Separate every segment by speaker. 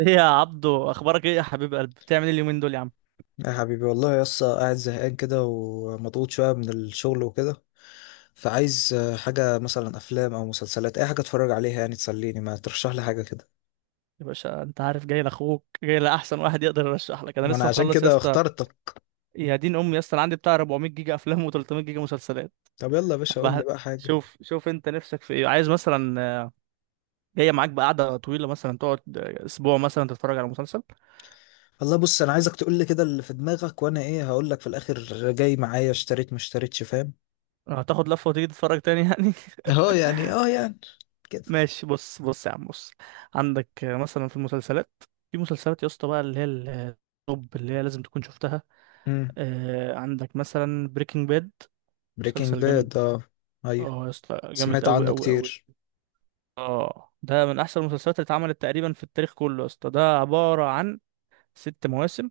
Speaker 1: ايه يا عبدو، اخبارك ايه يا حبيب قلب؟ بتعمل ايه اليومين دول يا عم؟
Speaker 2: يا حبيبي، والله يا اسطى، قاعد زهقان كده ومضغوط شوية من الشغل وكده. فعايز حاجة، مثلا أفلام أو مسلسلات، أي حاجة أتفرج عليها يعني تسليني. ما ترشح لي حاجة كده؟
Speaker 1: يا باشا انت عارف جاي لاخوك، جاي لاحسن واحد يقدر يرشح لك. انا
Speaker 2: ما
Speaker 1: لسه
Speaker 2: أنا عشان
Speaker 1: مخلص يا
Speaker 2: كده
Speaker 1: اسطى.
Speaker 2: اخترتك.
Speaker 1: يا دين امي يا اسطى، انا عندي بتاع 400 جيجا افلام و300 جيجا مسلسلات.
Speaker 2: طب يلا يا باشا، قول لي
Speaker 1: بح-
Speaker 2: بقى حاجة.
Speaker 1: شوف شوف، انت نفسك في ايه؟ عايز مثلا، جايه معاك بقعده طويله، مثلا تقعد اسبوع مثلا تتفرج على مسلسل؟
Speaker 2: والله بص، أنا عايزك تقول لي كده اللي في دماغك، وأنا إيه هقول لك في الآخر. جاي معايا؟ اشتريت ما اشتريتش، فاهم.
Speaker 1: هتاخد لفه وتيجي تتفرج تاني يعني؟
Speaker 2: اه يعني كده.
Speaker 1: ماشي، بص بص يا عم بص، عندك مثلا في المسلسلات، في مسلسلات يا اسطى بقى اللي هي التوب اللي هي لازم تكون شفتها.
Speaker 2: امم.
Speaker 1: عندك مثلا بريكنج باد،
Speaker 2: بريكنج
Speaker 1: مسلسل جامد.
Speaker 2: باد، اه. أيوه،
Speaker 1: اه يا اسطى جامد
Speaker 2: سمعت
Speaker 1: قوي
Speaker 2: عنه
Speaker 1: قوي قوي.
Speaker 2: كتير.
Speaker 1: اه، ده من احسن المسلسلات اللي اتعملت تقريبا في التاريخ كله يا اسطى، ده عبارة عن 6 مواسم.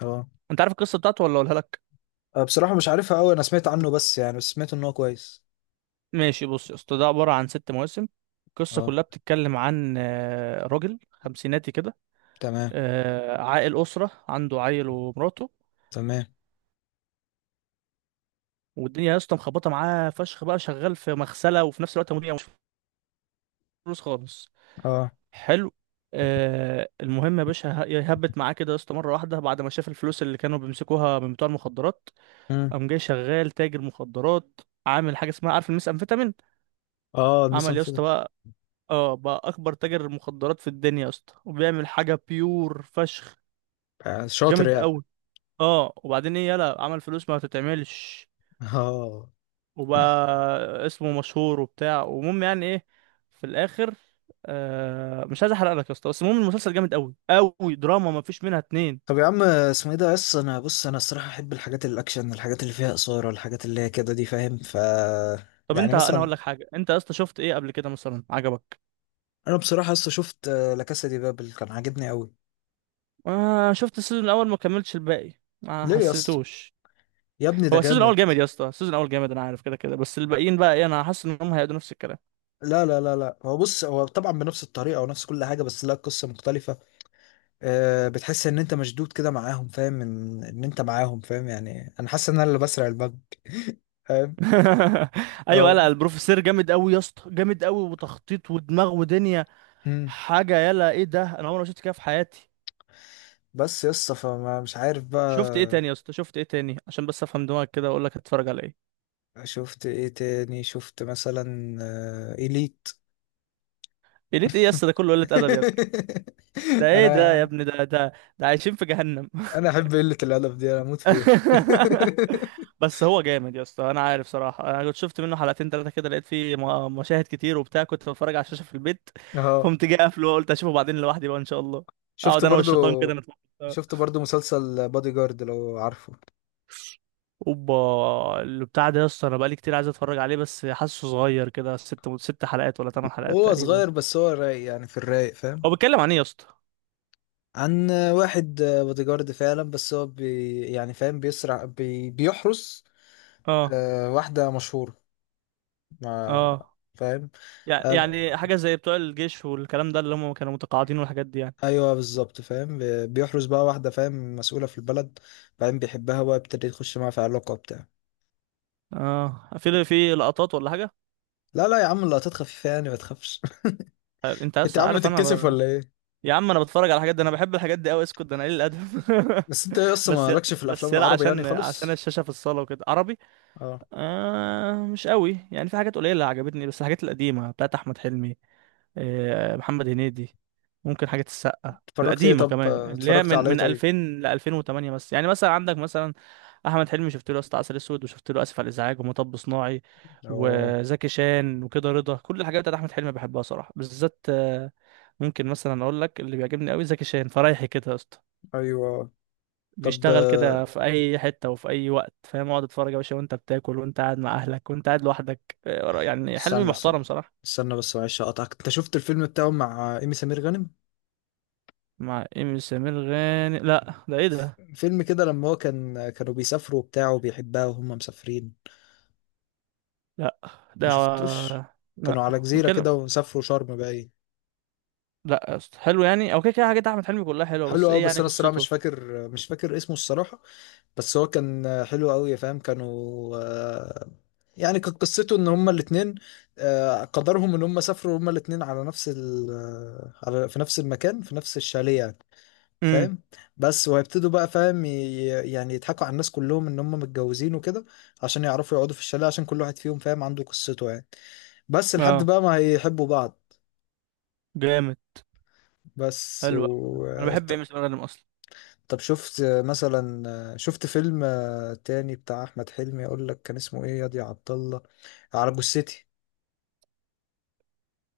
Speaker 2: اه.
Speaker 1: انت عارف القصة بتاعته ولا اقولها لك؟
Speaker 2: بصراحة مش عارفها أوي، أنا سمعت عنه، بس يعني بس سمعت إن هو كويس.
Speaker 1: ماشي، بص يا اسطى، ده عبارة عن 6 مواسم. القصة
Speaker 2: أه.
Speaker 1: كلها بتتكلم عن راجل خمسيناتي كده،
Speaker 2: تمام.
Speaker 1: عائل أسرة، عنده عيل ومراته،
Speaker 2: تمام.
Speaker 1: والدنيا يا اسطى مخبطة معاه فشخ، بقى شغال في مغسلة وفي نفس الوقت مدير، مش فلوس خالص.
Speaker 2: اه.
Speaker 1: حلو. آه، المهم يا باشا، يهبت معاه كده يا اسطى مره واحده بعد ما شاف الفلوس اللي كانوا بيمسكوها من بتوع المخدرات،
Speaker 2: امم.
Speaker 1: قام جاي شغال تاجر مخدرات، عامل حاجه اسمها عارف الميس امفيتامين.
Speaker 2: اه، المسا
Speaker 1: عمل يا اسطى
Speaker 2: مفيدة.
Speaker 1: بقى، اه، بقى اكبر تاجر مخدرات في الدنيا يا اسطى، وبيعمل حاجه بيور فشخ،
Speaker 2: شاطر
Speaker 1: جامد
Speaker 2: يعني.
Speaker 1: قوي. اه، وبعدين ايه؟ يلا، عمل فلوس ما تتعملش،
Speaker 2: اه.
Speaker 1: وبقى اسمه مشهور وبتاع ومهم يعني، ايه، في الاخر، آه، مش عايز احرق لك يا اسطى، بس المهم المسلسل جامد قوي قوي، دراما ما فيش منها اتنين.
Speaker 2: طب يا عم، اسمه ايه ده؟ بس انا، بص، انا الصراحة احب الحاجات الاكشن، الحاجات اللي فيها اثارة، الحاجات اللي هي كده دي، فاهم.
Speaker 1: طب
Speaker 2: يعني
Speaker 1: انت، انا
Speaker 2: مثلا.
Speaker 1: هقول لك حاجه، انت يا اسطى شفت ايه قبل كده مثلا عجبك؟
Speaker 2: انا بصراحة لسه شفت لا كاسا دي بابل، كان عاجبني قوي.
Speaker 1: آه، شفت السيزون الاول ما كملتش الباقي؟ ما
Speaker 2: ليه يا اسطى؟
Speaker 1: حسيتوش؟
Speaker 2: يا ابني ده
Speaker 1: هو السيزون الاول
Speaker 2: جامد.
Speaker 1: جامد يا اسطى، السيزون الاول جامد، انا عارف كده كده، بس الباقيين بقى ايه، انا حاسس ان هم هيقعدوا نفس الكلام.
Speaker 2: لا لا لا لا، هو بص، هو طبعا بنفس الطريقة ونفس كل حاجة، بس لا، قصة مختلفة. بتحس ان انت مشدود كده معاهم، فاهم؟ ان انت معاهم، فاهم؟ يعني انا حاسس ان انا اللي بسرق البنك.
Speaker 1: ايوه،
Speaker 2: اه.
Speaker 1: لا البروفيسور جامد قوي يا اسطى، جامد قوي، وتخطيط ودماغ ودنيا،
Speaker 2: مم.
Speaker 1: حاجه، يلا ايه ده، انا عمري ما شفت كده في حياتي.
Speaker 2: بس يسطا، فما مش عارف
Speaker 1: شفت ايه تاني
Speaker 2: بقى.
Speaker 1: يا اسطى؟ شفت ايه تاني عشان بس افهم دماغك كده واقول لك هتتفرج على ايه؟
Speaker 2: شفت ايه تاني؟ شفت مثلا إليت.
Speaker 1: قلت ايه يا اسطى؟ ده كله قله ادب يا ابني، ده ايه ده يا
Speaker 2: انا
Speaker 1: ابني؟ ده ده، ده عايشين في جهنم.
Speaker 2: انا احب قلة الادب دي، انا اموت فيها.
Speaker 1: بس هو جامد يا اسطى، انا عارف صراحه، انا كنت شفت منه حلقتين ثلاثه كده، لقيت فيه مشاهد كتير وبتاع، كنت بتفرج على الشاشه في البيت
Speaker 2: اه،
Speaker 1: فقمت جاي قافله وقلت اشوفه بعدين لوحدي بقى ان شاء الله،
Speaker 2: شفت
Speaker 1: اقعد انا
Speaker 2: برضو
Speaker 1: والشيطان كده نتفرج سوا.
Speaker 2: شفت برضو مسلسل بادي جارد، لو عارفه.
Speaker 1: اوبا، اللي بتاع ده يا اسطى انا بقالي كتير عايز اتفرج عليه، بس حاسه صغير كده، ست حلقات ولا 8 حلقات
Speaker 2: هو
Speaker 1: تقريبا.
Speaker 2: صغير بس هو رايق يعني، في الرايق، فاهم.
Speaker 1: هو بيتكلم عن ايه يا اسطى؟
Speaker 2: عن واحد بادي جارد فعلا، بس هو يعني، فاهم، بيسرع، بيحرس
Speaker 1: اه
Speaker 2: واحدة مشهورة. ما.
Speaker 1: اه،
Speaker 2: فاهم.
Speaker 1: يع-
Speaker 2: قال-
Speaker 1: يعني حاجه زي بتوع الجيش والكلام ده اللي هم كانوا متقاعدين والحاجات دي يعني.
Speaker 2: ايوه بالظبط، فاهم، بيحرز بقى واحده، فاهم، مسؤوله في البلد. بعدين بيحبها بقى، يبتدي يخش معاها في علاقه وبتاع.
Speaker 1: اه، في لقطات ولا حاجه؟
Speaker 2: لا لا يا عم، اللقطات خفيفه يعني، ما تخافش.
Speaker 1: انت
Speaker 2: انت يا
Speaker 1: لسه
Speaker 2: عم
Speaker 1: عارف
Speaker 2: بتتكسف
Speaker 1: انا،
Speaker 2: ولا ايه؟
Speaker 1: يا عم انا بتفرج على الحاجات دي، انا بحب الحاجات دي قوي، اسكت، ده انا قليل الادب.
Speaker 2: بس انت ايه، اصلا مالكش في الافلام
Speaker 1: بس يلا،
Speaker 2: العربي يعني
Speaker 1: عشان
Speaker 2: خالص.
Speaker 1: الشاشه في الصاله وكده، عربي.
Speaker 2: اه.
Speaker 1: آه، مش قوي يعني، في حاجات قليله عجبتني بس، الحاجات القديمه بتاعت احمد حلمي، محمد هنيدي، ممكن حاجة السقا
Speaker 2: اتفرجت ايه؟
Speaker 1: القديمة
Speaker 2: طب
Speaker 1: كمان اللي هي
Speaker 2: اتفرجت
Speaker 1: من
Speaker 2: على ايه
Speaker 1: من
Speaker 2: طيب؟
Speaker 1: 2000 ل 2008. بس يعني مثلا عندك مثلا أحمد حلمي، شفت له يا اسطى عسل أسود، وشفت له آسف على الإزعاج، ومطب صناعي،
Speaker 2: اه.
Speaker 1: وزكي شان وكده رضا، كل الحاجات بتاعت أحمد حلمي بحبها صراحة، بالذات ممكن مثلا أقول لك اللي بيعجبني قوي زكي شان فرايحي كده يا اسطى.
Speaker 2: ايوه. طب،
Speaker 1: بيشتغل كده في أي حتة وفي أي وقت فاهم؟ اقعد اتفرج يا باشا وأنت بتاكل، وأنت قاعد مع أهلك، وأنت قاعد لوحدك، يعني حلمي
Speaker 2: استنى استنى
Speaker 1: محترم صراحة.
Speaker 2: استنى. بس معلش اقطعك، انت شفت الفيلم بتاعه مع ايمي سمير غانم؟
Speaker 1: مع إيمي سمير غانم؟ لا ده إيه ده؟
Speaker 2: فيلم كده، لما هو كانوا بيسافروا وبتاع، وبيحبها وهم مسافرين.
Speaker 1: لا ده،
Speaker 2: ما شفتوش.
Speaker 1: لا
Speaker 2: كانوا على جزيرة
Speaker 1: بنتكلم،
Speaker 2: كده، وسافروا شرم باين.
Speaker 1: لا يا اسطى حلو يعني، او كده كده حاجات احمد حلمي كلها حلوه،
Speaker 2: حلو
Speaker 1: بس
Speaker 2: قوي،
Speaker 1: ايه
Speaker 2: بس
Speaker 1: يعني
Speaker 2: انا الصراحة مش
Speaker 1: قصته؟
Speaker 2: فاكر مش فاكر اسمه الصراحة. بس هو كان حلو قوي، يا فاهم، كانوا، يعني كانت قصته ان هما الاتنين، قدرهم ان هما سافروا هما الاتنين على نفس ال آه، على في نفس المكان، في نفس الشاليه يعني،
Speaker 1: امم،
Speaker 2: فاهم. بس وهيبتدوا بقى، فاهم. يعني يضحكوا على الناس كلهم ان هم متجوزين وكده، عشان يعرفوا يقعدوا في الشاليه، عشان كل واحد فيهم فاهم عنده قصته يعني. بس لحد
Speaker 1: اه
Speaker 2: بقى ما هيحبوا بعض.
Speaker 1: جامد،
Speaker 2: بس
Speaker 1: حلو أوي.
Speaker 2: و...
Speaker 1: انا بحب
Speaker 2: طب.
Speaker 1: ايمي سمير غانم اصلا.
Speaker 2: طب شفت مثلا، شفت فيلم تاني بتاع احمد حلمي، اقول لك كان اسمه ايه، ياض يا دي عبد الله. على جثتي.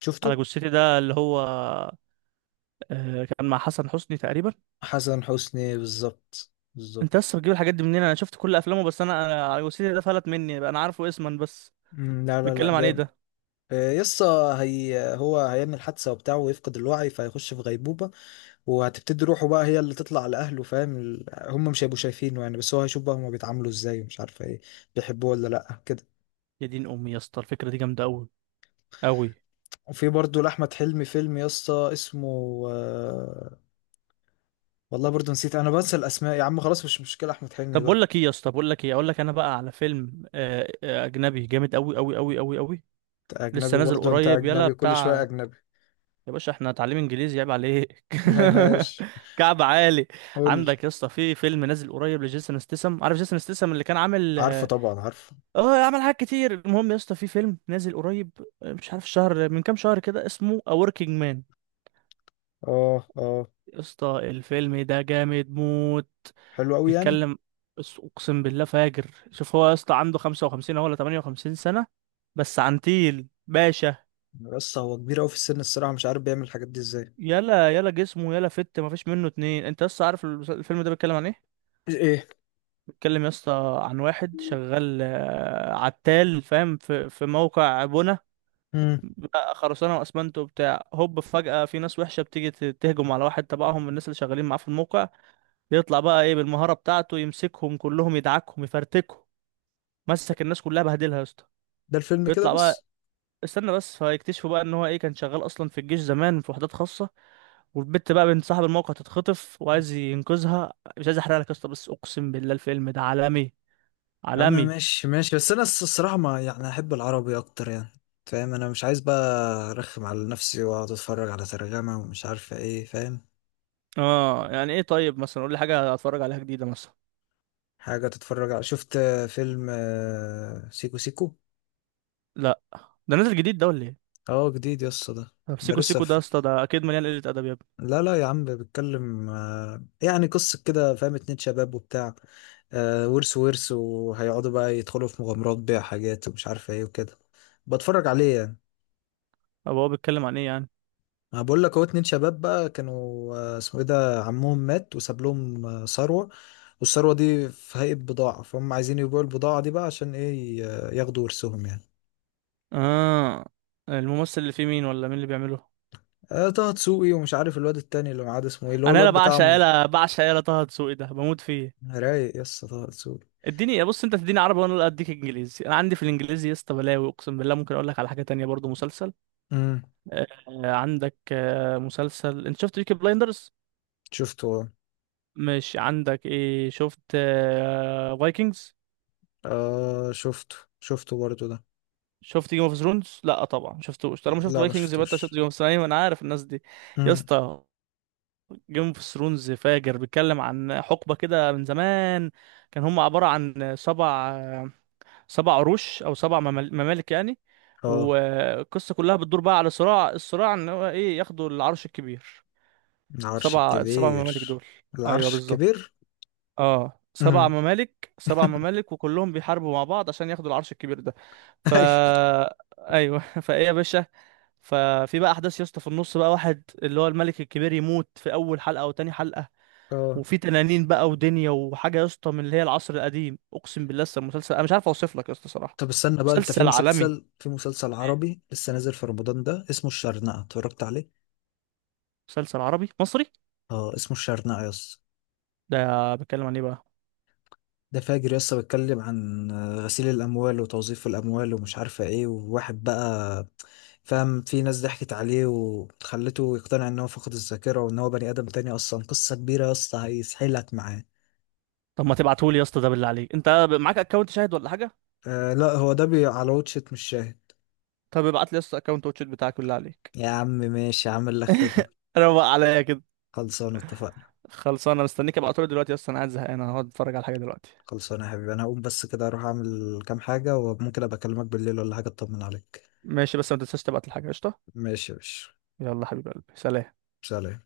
Speaker 2: شفته.
Speaker 1: على جثتي ده اللي هو، آه، كان مع حسن حسني تقريبا.
Speaker 2: حسن حسني، بالظبط
Speaker 1: انت لسه
Speaker 2: بالظبط.
Speaker 1: بتجيب الحاجات دي منين؟ انا شفت كل افلامه، بس انا على جثتي ده فلت مني بقى، انا عارفه اسما بس.
Speaker 2: مم، لا لا لا،
Speaker 1: بيتكلم عن ايه
Speaker 2: جامد.
Speaker 1: ده؟
Speaker 2: يسا. هو هيعمل حادثة وبتاع ويفقد الوعي، فهيخش في غيبوبة. وهتبتدي روحه بقى، هي اللي تطلع لأهله، فاهم، هم مش هيبقوا شايفينه يعني، بس هو هيشوف بقى هما بيتعاملوا ازاي، ومش عارفة ايه. بيحبوه ولا لأ كده.
Speaker 1: يا دين امي يا اسطى الفكره دي جامده قوي، قوي.
Speaker 2: وفي برضو لأحمد حلمي فيلم يا اسطى، اسمه، والله برضو نسيت، انا بنسى الاسماء يا عم، خلاص مش مشكلة، احمد حلمي
Speaker 1: طب بقول
Speaker 2: بقى.
Speaker 1: لك ايه يا اسطى، بقول لك ايه، اقول لك انا بقى على فيلم اجنبي جامد قوي قوي قوي قوي قوي،
Speaker 2: انت اجنبي
Speaker 1: لسه نازل
Speaker 2: برضو، انت
Speaker 1: قريب يلا
Speaker 2: اجنبي كل شوية
Speaker 1: بتاع.
Speaker 2: اجنبي.
Speaker 1: يا باشا احنا هنتعلم انجليزي، عيب عليك.
Speaker 2: هاش.
Speaker 1: كعب عالي.
Speaker 2: قول لي.
Speaker 1: عندك يا اسطى في فيلم نازل قريب لجيسون ستاثام، عارف جيسون ستاثام اللي كان عامل
Speaker 2: عارفه
Speaker 1: اه،
Speaker 2: طبعا، عارفه.
Speaker 1: عمل حاجات كتير، المهم يا اسطى في فيلم نازل قريب، مش عارف شهر من كام شهر كده، اسمه A Working Man.
Speaker 2: اه. اه.
Speaker 1: يا اسطى الفيلم ده جامد موت.
Speaker 2: حلو قوي يعني.
Speaker 1: بيتكلم، بس اقسم بالله فاجر، شوف هو يا اسطى عنده 55 أهو ولا 58 سنة، بس عنتيل باشا.
Speaker 2: بس هو كبير قوي في السن، الصراحة مش عارف بيعمل الحاجات دي ازاي.
Speaker 1: يلا يلا جسمه يلا فت، مفيش منه اتنين. انت لسه عارف الفيلم ده بيتكلم عن ايه؟
Speaker 2: ايه.
Speaker 1: بيتكلم يا اسطى عن واحد شغال عتال فاهم، في موقع بنا،
Speaker 2: امم.
Speaker 1: بقى خرسانه واسمنت وبتاع، هوب فجاه في ناس وحشه بتيجي تهجم على واحد تبعهم من الناس اللي شغالين معاه في الموقع، يطلع بقى ايه بالمهاره بتاعته يمسكهم كلهم، يدعكهم يفرتكهم، مسك الناس كلها بهدلها يا اسطى.
Speaker 2: ده الفيلم كده
Speaker 1: بيطلع بقى،
Speaker 2: بس.
Speaker 1: استنى بس، فيكتشفوا بقى ان هو ايه كان شغال اصلا في الجيش زمان في وحدات خاصه، والبت بقى بنت صاحب الموقع تتخطف وعايز ينقذها، مش عايز احرق لك يا اسطى بس اقسم بالله الفيلم ده عالمي،
Speaker 2: يا عم
Speaker 1: عالمي.
Speaker 2: ماشي ماشي، بس انا الصراحة، ما يعني، احب العربي اكتر يعني. فاهم، انا مش عايز بقى ارخم على نفسي، واقعد اتفرج على ترجمة ومش عارفة ايه، فاهم.
Speaker 1: اه يعني ايه؟ طيب مثلا قول لي حاجه اتفرج عليها جديده مثلا.
Speaker 2: حاجة تتفرج على، شفت فيلم سيكو سيكو.
Speaker 1: لا، ده نازل جديد ده ولا ايه؟
Speaker 2: اه، جديد يسطا ده.
Speaker 1: طب
Speaker 2: ده
Speaker 1: سيكو
Speaker 2: لسه
Speaker 1: سيكو ده يا
Speaker 2: في...
Speaker 1: اسطى ده اكيد مليان قله ادب يا ابني.
Speaker 2: لا لا يا عم، بيتكلم يعني قصة كده، فاهم، 2 شباب وبتاع، ورث وهيقعدوا بقى يدخلوا في مغامرات بيع حاجات، ومش عارف ايه وكده. بتفرج عليه يعني.
Speaker 1: طب هو بيتكلم عن ايه يعني؟
Speaker 2: انا بقول لك، هو 2 شباب بقى كانوا، اسمه ايه ده، عمهم مات وساب لهم ثروة. والثروة دي في هيئة بضاعة، فهم عايزين يبيعوا البضاعة دي بقى، عشان ايه، ياخدوا ورثهم يعني.
Speaker 1: اه، الممثل اللي فيه مين ولا مين اللي بيعمله؟
Speaker 2: طه دسوقي، ومش عارف الواد التاني اللي معاه ده اسمه ايه، اللي هو
Speaker 1: انا يالا
Speaker 2: الواد بتاع.
Speaker 1: بعشق، يالا بعشق يالا، طه دسوقي ده بموت فيه.
Speaker 2: رايق يس طه دسوقي.
Speaker 1: اديني بص، انت تديني عربي وانا اديك انجليزي، انا عندي في الانجليزي يا اسطى بلاوي اقسم بالله، ممكن اقول لك على حاجه تانية برضو، مسلسل،
Speaker 2: امم.
Speaker 1: آه، عندك مسلسل، انت شفت بيكي بلايندرز؟
Speaker 2: شفته. اه.
Speaker 1: مش عندك ايه، شفت فايكنجز؟
Speaker 2: شفته برضه ده.
Speaker 1: شفت جيم اوف ثرونز؟ لا طبعا ما شفتوش، طالما شفت
Speaker 2: لا، ما
Speaker 1: فايكنجز يبقى انت شفت
Speaker 2: شفتوش.
Speaker 1: جيم اوف ثرونز، ايوه انا عارف الناس دي. يا
Speaker 2: امم.
Speaker 1: اسطى جيم اوف ثرونز فاجر، بيتكلم عن حقبه كده من زمان، كان هم عباره عن سبع عروش او سبع ممالك يعني.
Speaker 2: اه.
Speaker 1: والقصه كلها بتدور بقى على صراع، الصراع ان هو ايه ياخدوا العرش الكبير.
Speaker 2: العرش
Speaker 1: سبع ممالك
Speaker 2: الكبير.
Speaker 1: دول. ايوه
Speaker 2: العرش
Speaker 1: بالظبط،
Speaker 2: الكبير.
Speaker 1: اه سبع
Speaker 2: امم.
Speaker 1: ممالك، سبع ممالك وكلهم بيحاربوا مع بعض عشان ياخدوا العرش الكبير ده. فا،
Speaker 2: ايوه.
Speaker 1: ايوه، فايه يا باشا؟ ففي بقى احداث يا اسطى في النص بقى، واحد اللي هو الملك الكبير يموت في اول حلقه او تاني حلقه،
Speaker 2: اه.
Speaker 1: وفي تنانين بقى ودنيا وحاجه يا اسطى من اللي هي العصر القديم، اقسم بالله لسه المسلسل، انا مش عارف اوصف لك يا اسطى صراحه،
Speaker 2: طب استنى بقى، انت في
Speaker 1: مسلسل عالمي.
Speaker 2: مسلسل في مسلسل عربي لسه نازل في رمضان ده اسمه الشرنقة، اتفرجت عليه؟
Speaker 1: مسلسل عربي مصري،
Speaker 2: اه، اسمه الشرنقة يس.
Speaker 1: ده بيتكلم عن ايه بقى؟
Speaker 2: ده فاجر يسطا، بيتكلم عن غسيل الأموال وتوظيف الأموال ومش عارفة إيه، وواحد بقى، فاهم، في ناس ضحكت عليه وخلته يقتنع إن هو فقد الذاكرة، وإن هو بني آدم تاني، أصلا قصة كبيرة يا اسطى، هيسحلك معاه.
Speaker 1: طب ما تبعتهولي يا اسطى ده بالله عليك، انت معاك اكونت شاهد ولا حاجه؟
Speaker 2: لا، هو ده بي على واتشت، مش شاهد.
Speaker 1: طب ابعت لي يا اسطى اكونت واتشيت بتاعك بالله عليك،
Speaker 2: يا عم ماشي، عامل لك خدمة.
Speaker 1: روق عليا كده.
Speaker 2: خلصان اتفقنا.
Speaker 1: خلصان، انا مستنيك، ابقى دلوقتي اصلا قاعد زهقان انا هقعد اتفرج على حاجه دلوقتي.
Speaker 2: خلصانة يا حبيبي، أنا هقوم بس كده، أروح أعمل كام حاجة، وممكن أبقى أكلمك بالليل ولا حاجة أطمن عليك.
Speaker 1: ماشي، بس ما تنساش تبعت الحاجه قشطه.
Speaker 2: ماشي يا باشا.
Speaker 1: يلا حبيب قلبي، سلام.
Speaker 2: سلام.